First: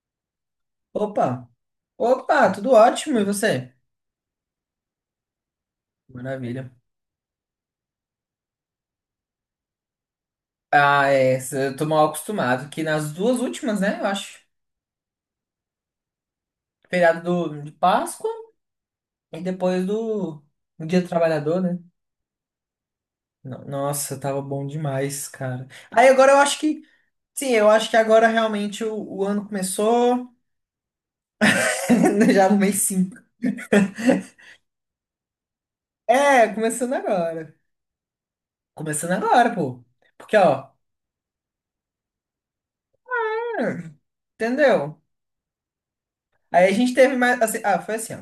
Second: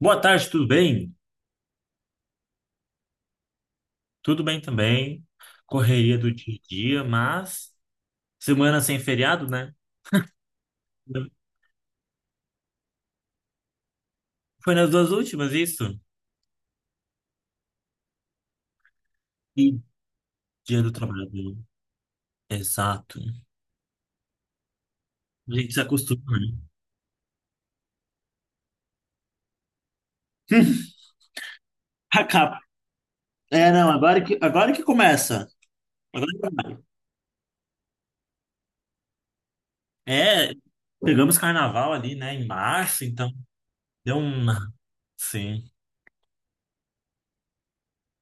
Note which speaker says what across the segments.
Speaker 1: Boa tarde, tudo bem?
Speaker 2: Opa! Opa, tudo ótimo, e você?
Speaker 1: Tudo bem também. Correria do dia a
Speaker 2: Maravilha.
Speaker 1: dia, mas semana sem feriado, né?
Speaker 2: Ah, é, eu tô mal acostumado, que nas duas últimas, né, eu acho.
Speaker 1: Foi nas duas últimas, isso?
Speaker 2: Feriado de Páscoa e
Speaker 1: E
Speaker 2: depois do,
Speaker 1: Dia
Speaker 2: do
Speaker 1: do
Speaker 2: Dia do
Speaker 1: Trabalho.
Speaker 2: Trabalhador, né?
Speaker 1: Exato.
Speaker 2: Nossa, tava bom demais,
Speaker 1: A
Speaker 2: cara.
Speaker 1: gente se
Speaker 2: Aí agora
Speaker 1: acostuma,
Speaker 2: eu
Speaker 1: né?
Speaker 2: acho que, sim, eu acho que agora realmente o ano começou, já no
Speaker 1: Acaba.
Speaker 2: mês 5.
Speaker 1: É, não, agora que começa. Agora que
Speaker 2: É,
Speaker 1: começa.
Speaker 2: começando agora. Começando agora, pô. Porque,
Speaker 1: É,
Speaker 2: ó,
Speaker 1: pegamos carnaval ali, né, em março, então
Speaker 2: hum,
Speaker 1: deu uma.
Speaker 2: entendeu?
Speaker 1: Sim,
Speaker 2: Aí a gente teve mais, assim, ah, foi assim, ó.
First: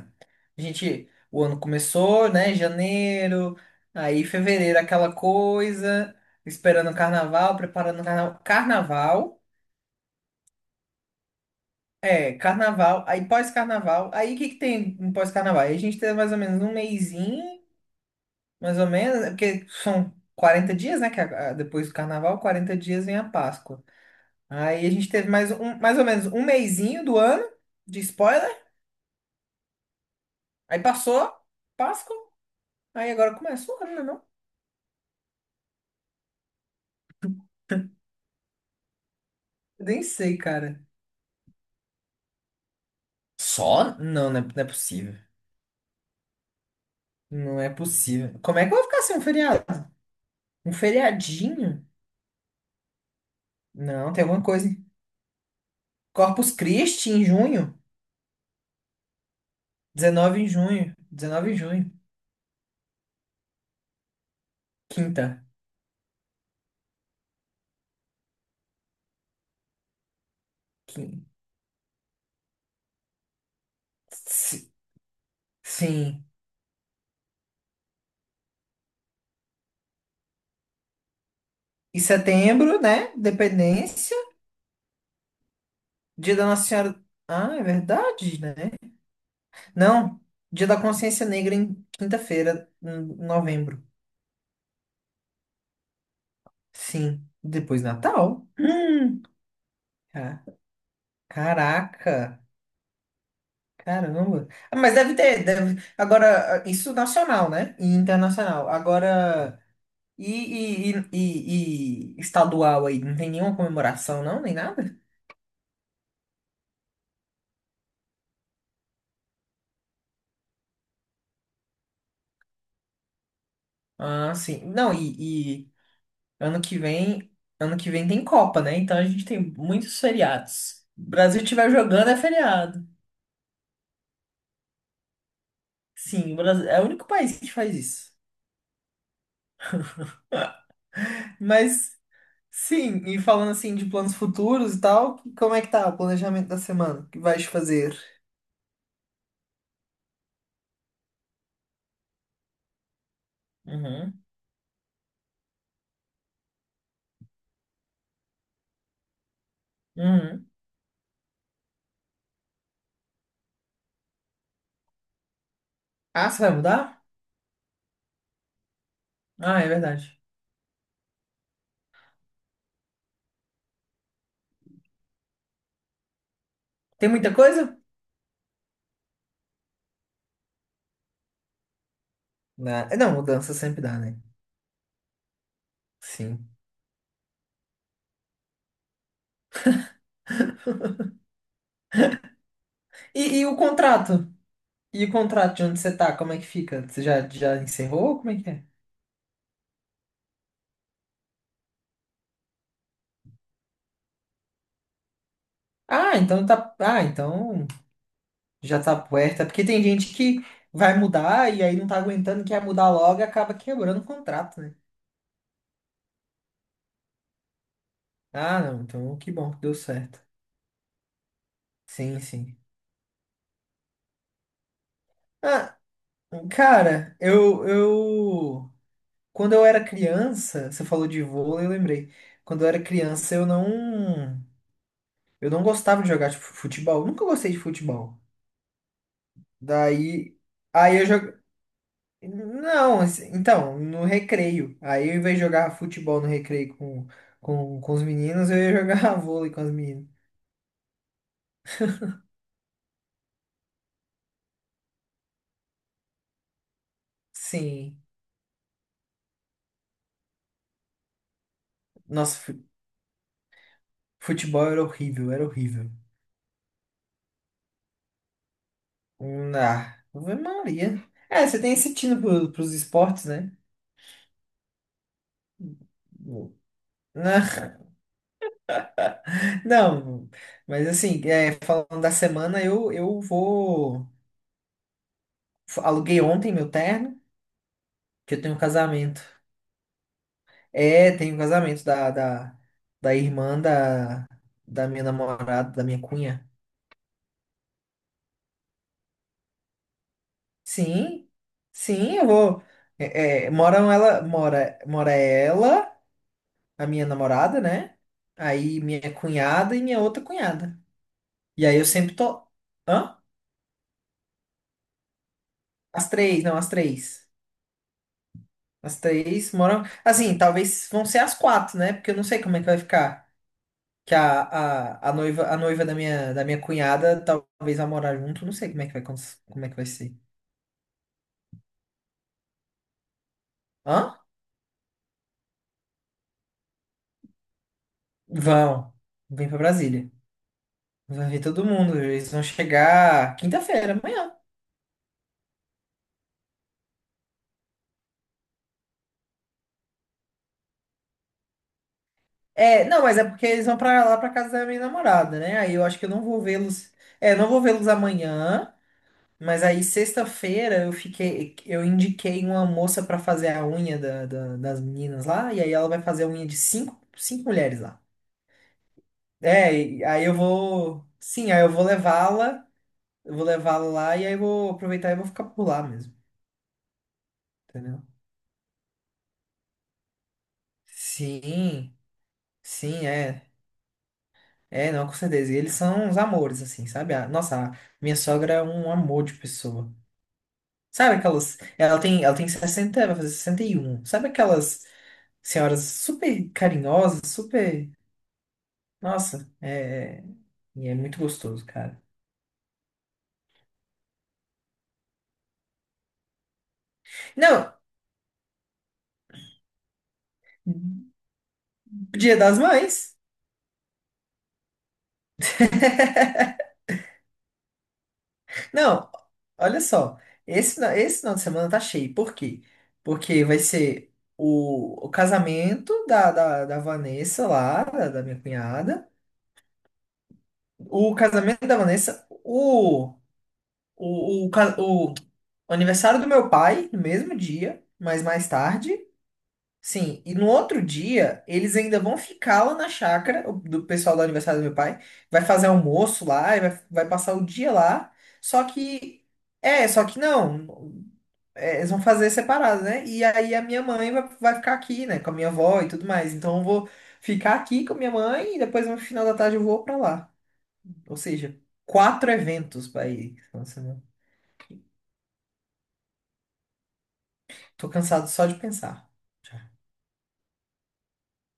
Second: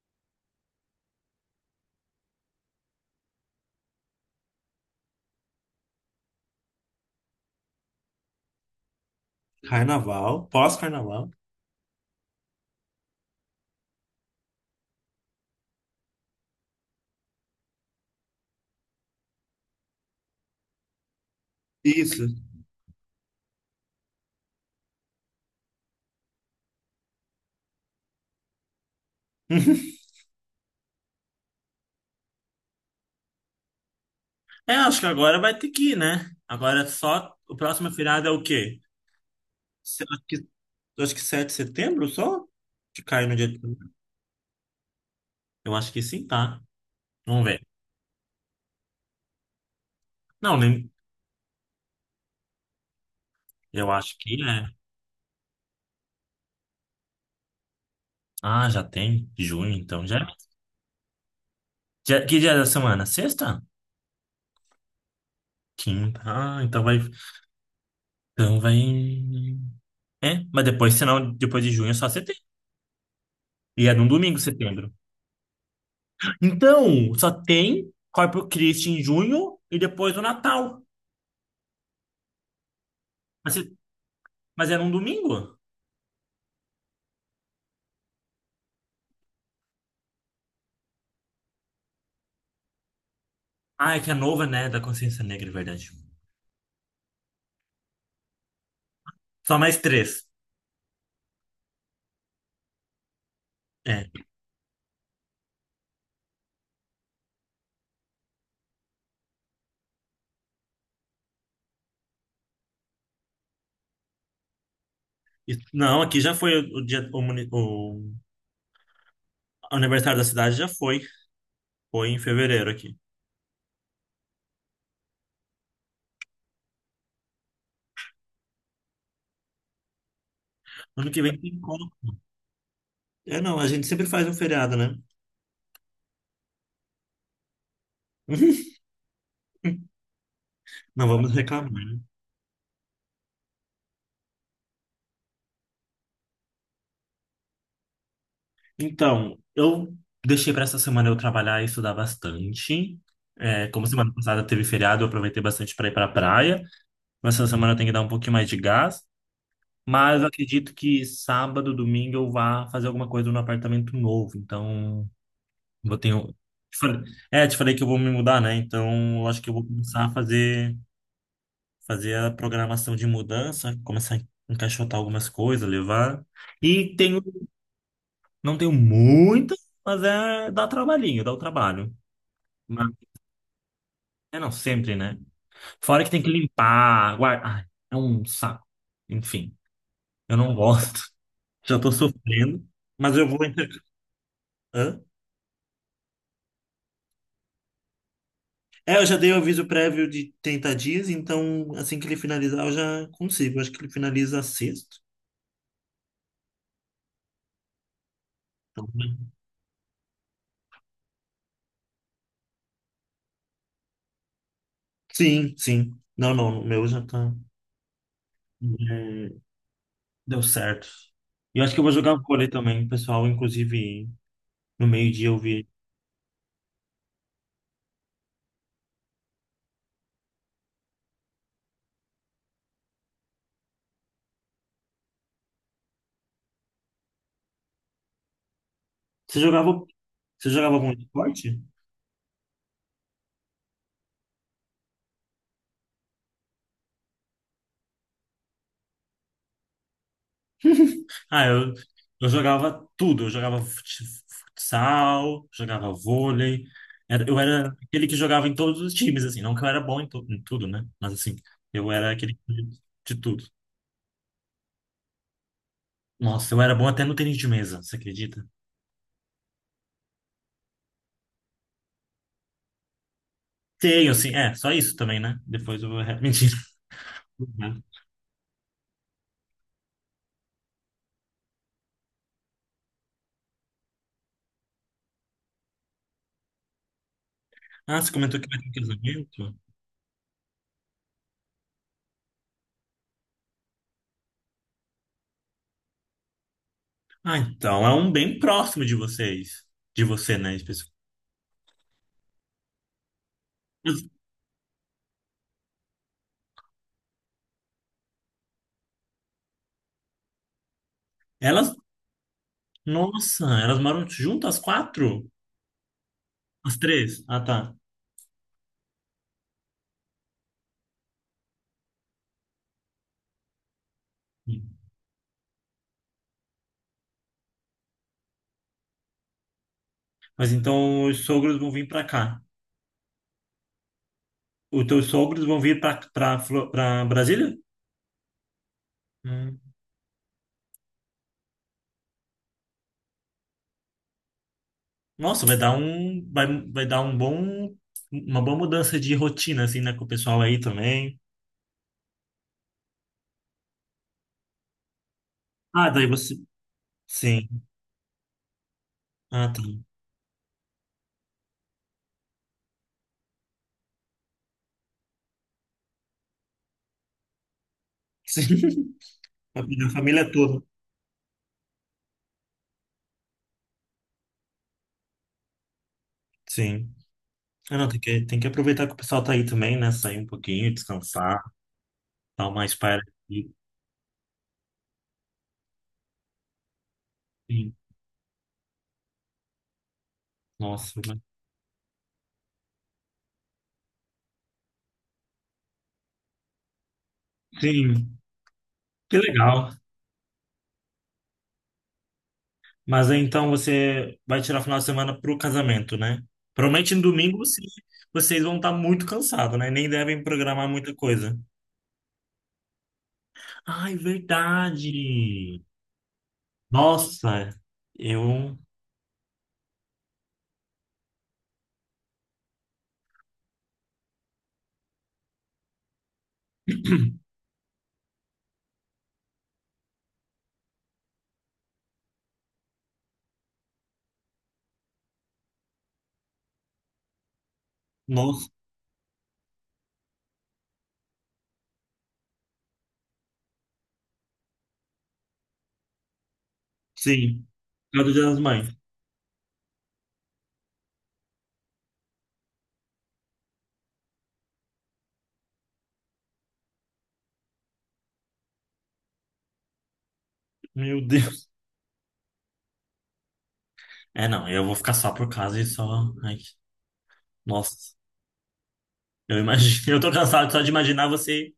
Speaker 2: A gente. O ano começou, né? Janeiro, aí fevereiro, aquela coisa, esperando o carnaval, preparando o carnaval. Carnaval,
Speaker 1: carnaval, pós-carnaval.
Speaker 2: é, carnaval, aí pós-carnaval. Aí o que que tem no pós-carnaval? Aí a gente teve mais ou menos um mesinho, mais ou menos, é porque são 40 dias, né? Que depois do
Speaker 1: Isso.
Speaker 2: carnaval, 40 dias vem a Páscoa. Aí a gente teve mais, um, mais ou menos um mesinho do ano, de spoiler. Aí passou, Páscoa. Aí agora começa o ano, né?
Speaker 1: É, acho que agora vai ter que ir, né? Agora só. O próximo feriado é o quê?
Speaker 2: Eu nem
Speaker 1: Se- Acho que,
Speaker 2: sei, cara.
Speaker 1: acho que 7 de setembro só? Que cai no dia.
Speaker 2: Só? Não, não é, não é possível.
Speaker 1: Eu acho que sim, tá? Vamos
Speaker 2: Não
Speaker 1: ver.
Speaker 2: é possível. Como é que eu vou ficar sem um feriado?
Speaker 1: Não,
Speaker 2: Um
Speaker 1: nem,
Speaker 2: feriadinho?
Speaker 1: eu
Speaker 2: Não,
Speaker 1: acho
Speaker 2: tem
Speaker 1: que
Speaker 2: alguma coisa,
Speaker 1: é.
Speaker 2: hein? Corpus Christi em junho?
Speaker 1: Ah, já tem junho, então já.
Speaker 2: 19 em junho. 19 de junho.
Speaker 1: Que dia da semana? Sexta?
Speaker 2: Quinta.
Speaker 1: Quinta. Ah, então vai. Então vai. É, mas depois,
Speaker 2: Quin-
Speaker 1: senão, depois de junho é só setembro. E é num domingo,
Speaker 2: si-
Speaker 1: setembro.
Speaker 2: Sim.
Speaker 1: Então, só tem Corpus Christi em junho e depois o Natal.
Speaker 2: E setembro, né?
Speaker 1: Mas, se-
Speaker 2: Dependência.
Speaker 1: mas é num domingo?
Speaker 2: Dia da Nossa Senhora. Ah, é verdade, né? Não. Dia da Consciência Negra em quinta-feira, em novembro.
Speaker 1: Ah, é que é nova, né? Da Consciência Negra, é verdade.
Speaker 2: Sim. Depois Natal. Hum.
Speaker 1: Só mais três.
Speaker 2: Ca- Caraca.
Speaker 1: É.
Speaker 2: Caramba. Ah, mas deve ter, deve, agora, isso nacional, né? E internacional. Agora, e, estadual aí? Não tem nenhuma comemoração, não? Nem nada?
Speaker 1: Não, aqui já foi o dia, o, muni- o aniversário da cidade já foi. Foi em fevereiro aqui.
Speaker 2: Ah, sim. Não, e ano que vem, ano que vem tem Copa, né? Então a gente tem muitos feriados. O
Speaker 1: Ano que vem
Speaker 2: Brasil
Speaker 1: tem
Speaker 2: estiver
Speaker 1: como.
Speaker 2: jogando é feriado.
Speaker 1: É, não, a gente sempre faz um feriado, né?
Speaker 2: Sim, o Brasil é o único país que faz isso.
Speaker 1: Não vamos reclamar,
Speaker 2: Mas,
Speaker 1: né?
Speaker 2: sim, e falando assim de planos futuros e tal, como é que tá o planejamento da semana? O que vais fazer?
Speaker 1: Então, eu deixei para essa semana eu trabalhar e estudar bastante. É, como semana
Speaker 2: Uhum.
Speaker 1: passada teve feriado, eu aproveitei bastante para ir para a praia. Mas essa semana eu tenho que dar um pouquinho mais de gás. Mas eu
Speaker 2: Uhum.
Speaker 1: acredito que sábado, domingo eu vá fazer alguma coisa no apartamento novo. Então. Eu tenho...
Speaker 2: Ah, você vai
Speaker 1: te falei-
Speaker 2: mudar?
Speaker 1: É, te falei que eu vou me mudar, né? Então, eu acho que eu
Speaker 2: Ah,
Speaker 1: vou
Speaker 2: é
Speaker 1: começar a
Speaker 2: verdade.
Speaker 1: fazer, a programação de mudança, começar a encaixotar algumas coisas, levar. E
Speaker 2: Tem
Speaker 1: tenho,
Speaker 2: muita coisa?
Speaker 1: não tenho muitas, mas é, dá trabalhinho, dá o trabalho. Mas,
Speaker 2: Não, mudança sempre dá, né?
Speaker 1: é não, sempre, né? Fora que tem que
Speaker 2: Sim.
Speaker 1: limpar, guardar. Ai, é um saco. Enfim, eu não gosto. Já tô sofrendo, mas eu
Speaker 2: E,
Speaker 1: vou
Speaker 2: e o
Speaker 1: entrar.
Speaker 2: contrato? E o contrato de onde você tá? Como é que fica? Você já encerrou? Como é que é?
Speaker 1: É, eu já dei o aviso prévio de 30 dias, então assim que ele finalizar eu já consigo. Acho que ele finaliza sexto.
Speaker 2: Ah, então tá. Ah, então já
Speaker 1: Então,
Speaker 2: tá
Speaker 1: né?
Speaker 2: puerta. Porque tem gente que vai mudar e aí não tá aguentando, quer mudar logo e acaba quebrando o contrato, né?
Speaker 1: Sim, sim. Não, não, o meu já tá.
Speaker 2: Ah, não. Então que
Speaker 1: É,
Speaker 2: bom que deu certo.
Speaker 1: deu certo. E eu acho que eu vou jogar
Speaker 2: Sim,
Speaker 1: vôlei
Speaker 2: sim.
Speaker 1: também, pessoal. Inclusive, no meio-dia eu vi.
Speaker 2: Ah, cara, eu, eu. Quando eu era criança, você falou de vôlei, eu lembrei. Quando eu era criança, eu não gostava de jogar tipo, futebol. Nunca gostei de futebol.
Speaker 1: Você jogava,
Speaker 2: Daí,
Speaker 1: você jogava algum
Speaker 2: aí eu jogo.
Speaker 1: esporte?
Speaker 2: Não, assim, então, no recreio. Aí, ao invés de jogar futebol no recreio com os meninos, eu ia jogar vôlei com as meninas.
Speaker 1: Ah, eu jogava tudo. Eu jogava futsal, jogava vôlei. Eu era
Speaker 2: Sim.
Speaker 1: aquele que jogava em todos os times, assim. Não que eu era bom em tudo, né? Mas, assim, eu era aquele
Speaker 2: Nossa,
Speaker 1: de tudo.
Speaker 2: futebol era horrível, era horrível.
Speaker 1: Nossa, eu era bom até no tênis de mesa, você acredita?
Speaker 2: Ah, Ave Maria. É, você tem esse tino pros esportes, né?
Speaker 1: Tenho, assim. É, só isso também, né? Depois eu vou. Mentira.
Speaker 2: Não. Não, mas assim, é, falando da semana, eu vou. Aluguei ontem meu terno,
Speaker 1: Ah, você
Speaker 2: que
Speaker 1: comentou
Speaker 2: eu
Speaker 1: que
Speaker 2: tenho
Speaker 1: vai
Speaker 2: um
Speaker 1: ter um
Speaker 2: casamento.
Speaker 1: casamento?
Speaker 2: É, tenho um casamento da irmã da minha namorada, da minha cunha.
Speaker 1: Ah, então, é um bem próximo de vocês. De você, né? Especificamente.
Speaker 2: Sim, sim, eu vou. É, mora ela, a minha namorada, né? Aí minha cunhada e minha outra cunhada. E
Speaker 1: Elas.
Speaker 2: aí eu sempre tô. Hã?
Speaker 1: Nossa, elas moram juntas, as quatro?
Speaker 2: As três, não, as
Speaker 1: As três?
Speaker 2: três.
Speaker 1: Ah, tá.
Speaker 2: As três moram. Assim, talvez vão ser as quatro, né? Porque eu não sei como é que vai ficar. Que a noiva, a noiva, da minha cunhada talvez vá morar junto. Não sei como é que vai, como é que vai ser.
Speaker 1: Mas então os sogros vão vir para cá.
Speaker 2: Hã?
Speaker 1: Os teus sogros vão vir para Brasília?
Speaker 2: Vão. Vem pra
Speaker 1: Hum.
Speaker 2: Brasília. Vai ver todo mundo. Eles vão chegar quinta-feira, amanhã.
Speaker 1: Nossa, vai dar um vai, vai dar um bom uma boa mudança de rotina assim, né, com o pessoal aí também.
Speaker 2: É, não, mas é porque eles vão pra lá pra casa da minha namorada, né? Aí eu
Speaker 1: Ah,
Speaker 2: acho que
Speaker 1: daí
Speaker 2: eu não
Speaker 1: você
Speaker 2: vou vê-los. É,
Speaker 1: sim.
Speaker 2: não vou vê-los amanhã.
Speaker 1: Ah, tá.
Speaker 2: Mas aí, sexta-feira, eu indiquei uma moça pra fazer a unha das meninas lá, e aí ela vai fazer a unha de cinco mulheres lá.
Speaker 1: Sim. Vai
Speaker 2: É,
Speaker 1: pegar a
Speaker 2: e aí
Speaker 1: família
Speaker 2: eu
Speaker 1: toda.
Speaker 2: vou. Sim, aí eu vou levá-la lá, e aí eu vou aproveitar e vou ficar por lá mesmo,
Speaker 1: Sim. Ah, não, tem
Speaker 2: entendeu?
Speaker 1: que tem que aproveitar que o pessoal tá aí também, né, sair um pouquinho, descansar,
Speaker 2: Sim,
Speaker 1: dar uma espera
Speaker 2: sim, é.
Speaker 1: aqui.
Speaker 2: É, não, com certeza. E eles são uns amores, assim, sabe? Nossa,
Speaker 1: Sim.
Speaker 2: a minha sogra é um amor de pessoa.
Speaker 1: Nossa,
Speaker 2: Sabe aquelas. Ela tem sessenta, vai fazer sessenta e um. Sabe aquelas senhoras super carinhosas, super.
Speaker 1: sim. Que
Speaker 2: Nossa, é.
Speaker 1: legal.
Speaker 2: é, e é muito gostoso, cara.
Speaker 1: Mas aí, então você vai tirar o final de semana pro casamento, né? Provavelmente no domingo vocês,
Speaker 2: Não,
Speaker 1: vocês vão estar muito cansados, né? Nem devem programar muita coisa.
Speaker 2: Dia das Mães.
Speaker 1: Ai, verdade! Nossa, eu.
Speaker 2: Não, olha só. Esse final de semana tá cheio. Por quê? Porque vai ser o casamento da Vanessa lá, da minha cunhada. O casamento da Vanessa, o aniversário do meu pai, no mesmo dia, mas
Speaker 1: Nossa,
Speaker 2: mais tarde. Sim, e no outro dia, eles ainda vão ficar lá na chácara, o do pessoal do aniversário do meu pai, vai fazer almoço lá, e vai passar o
Speaker 1: sim.
Speaker 2: dia
Speaker 1: É do
Speaker 2: lá,
Speaker 1: Dia das
Speaker 2: só
Speaker 1: Mães.
Speaker 2: que, é, só que não, é, eles vão fazer separado, né? E aí a minha mãe vai ficar aqui, né, com a minha avó e tudo mais, então eu vou ficar aqui com a minha mãe e depois no final da tarde eu vou pra lá.
Speaker 1: Meu
Speaker 2: Ou
Speaker 1: Deus.
Speaker 2: seja, quatro eventos pra ir. Nossa, meu.
Speaker 1: É, não, eu vou ficar só por casa e só. Ai,
Speaker 2: Tô
Speaker 1: nossa,
Speaker 2: cansado só de pensar.
Speaker 1: eu
Speaker 2: Já.
Speaker 1: imagino. Eu tô cansado só de imaginar você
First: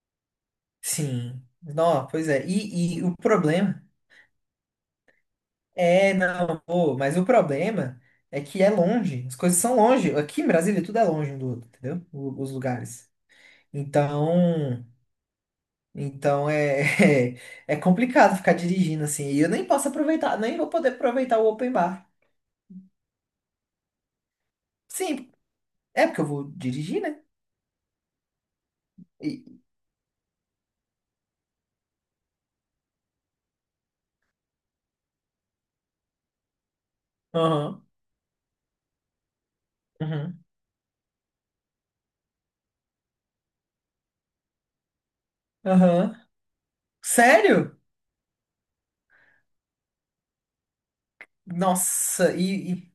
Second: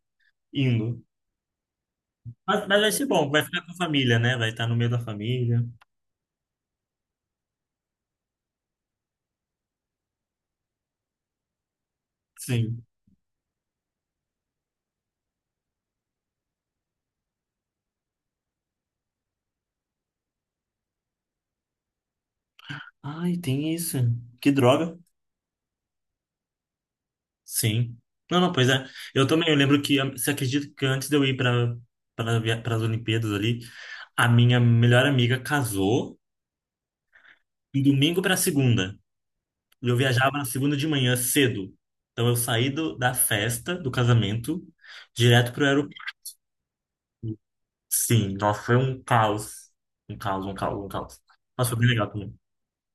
Speaker 1: indo.
Speaker 2: Sim, não, pois é,
Speaker 1: Mas vai
Speaker 2: e
Speaker 1: ser
Speaker 2: o
Speaker 1: bom, vai ficar com a
Speaker 2: problema.
Speaker 1: família, né? Vai estar no meio da família.
Speaker 2: É, não, pô, mas o problema é que é longe, as coisas são longe. Aqui em Brasília tudo é longe um do outro, entendeu? Os
Speaker 1: Sim.
Speaker 2: lugares. Então, então é, é complicado ficar dirigindo assim. E eu nem posso aproveitar, nem vou poder aproveitar o open bar.
Speaker 1: Ai, tem isso. Que droga.
Speaker 2: Sim, é porque eu vou dirigir, né?
Speaker 1: Sim. Não, não, pois é. Eu também, eu
Speaker 2: E-
Speaker 1: lembro que, você acredita que antes de eu ir para as Olimpíadas ali, a minha melhor amiga casou de
Speaker 2: Aham,
Speaker 1: domingo para segunda. E eu viajava
Speaker 2: uhum,
Speaker 1: na segunda de manhã cedo. Então eu saí da festa, do casamento, direto pro
Speaker 2: aham.
Speaker 1: aeroporto.
Speaker 2: Sério?
Speaker 1: Sim, nossa, foi um caos. Um caos, um caos, um caos. Mas foi bem legal
Speaker 2: Nossa,
Speaker 1: também.
Speaker 2: e, e,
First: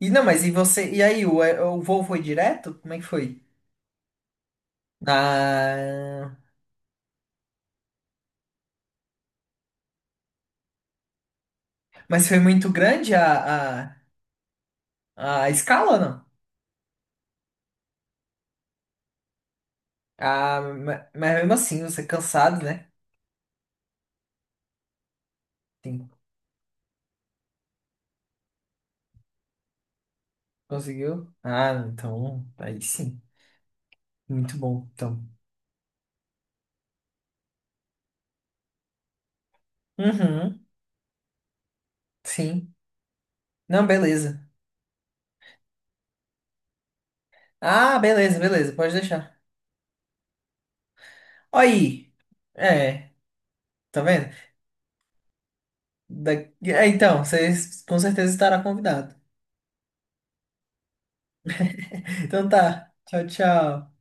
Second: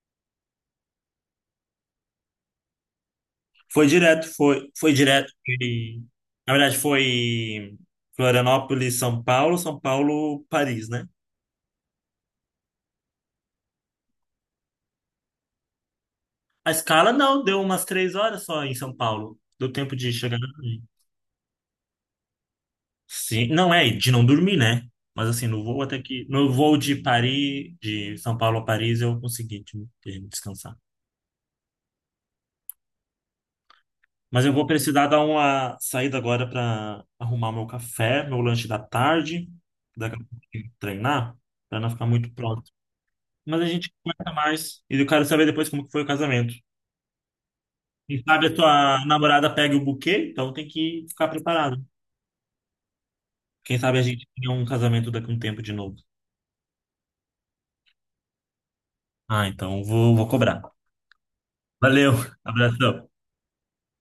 Speaker 2: e não, mas e você? E aí, o voo foi direto? Como é que foi?
Speaker 1: Foi direto, foi direto. Foi,
Speaker 2: Ah,
Speaker 1: na verdade, foi Florianópolis, São Paulo, São Paulo, Paris, né?
Speaker 2: mas foi muito grande a escala, não.
Speaker 1: A escala não, deu umas 3 horas só em São Paulo. Deu tempo de chegar lá
Speaker 2: Ah,
Speaker 1: também.
Speaker 2: mas mesmo assim, você é cansado, né?
Speaker 1: Sim, não é, de não dormir, né? Mas assim, no voo até
Speaker 2: Sim.
Speaker 1: que. No voo de São Paulo a Paris, eu consegui de descansar.
Speaker 2: Conseguiu? Ah, então, aí sim.
Speaker 1: Mas eu
Speaker 2: Muito
Speaker 1: vou
Speaker 2: bom,
Speaker 1: precisar dar
Speaker 2: então.
Speaker 1: uma saída agora para arrumar meu café, meu lanche da tarde. Daqui a pouco eu tenho
Speaker 2: Uhum,
Speaker 1: que treinar, para não ficar muito pronto.
Speaker 2: sim.
Speaker 1: Mas a
Speaker 2: Não,
Speaker 1: gente conversa
Speaker 2: beleza.
Speaker 1: mais. E eu quero saber depois como que foi o casamento.
Speaker 2: Ah,
Speaker 1: Quem
Speaker 2: beleza,
Speaker 1: sabe a
Speaker 2: beleza, pode
Speaker 1: tua
Speaker 2: deixar.
Speaker 1: namorada pega o buquê, então tem que ficar preparado.
Speaker 2: Aí. É,
Speaker 1: Quem sabe a
Speaker 2: tá
Speaker 1: gente
Speaker 2: vendo?
Speaker 1: tenha um casamento daqui a um tempo de novo.
Speaker 2: Da- é, então, vocês com certeza estará convidado.
Speaker 1: Ah, então vou, cobrar. Valeu,
Speaker 2: Então tá.
Speaker 1: abração.
Speaker 2: Tchau, tchau.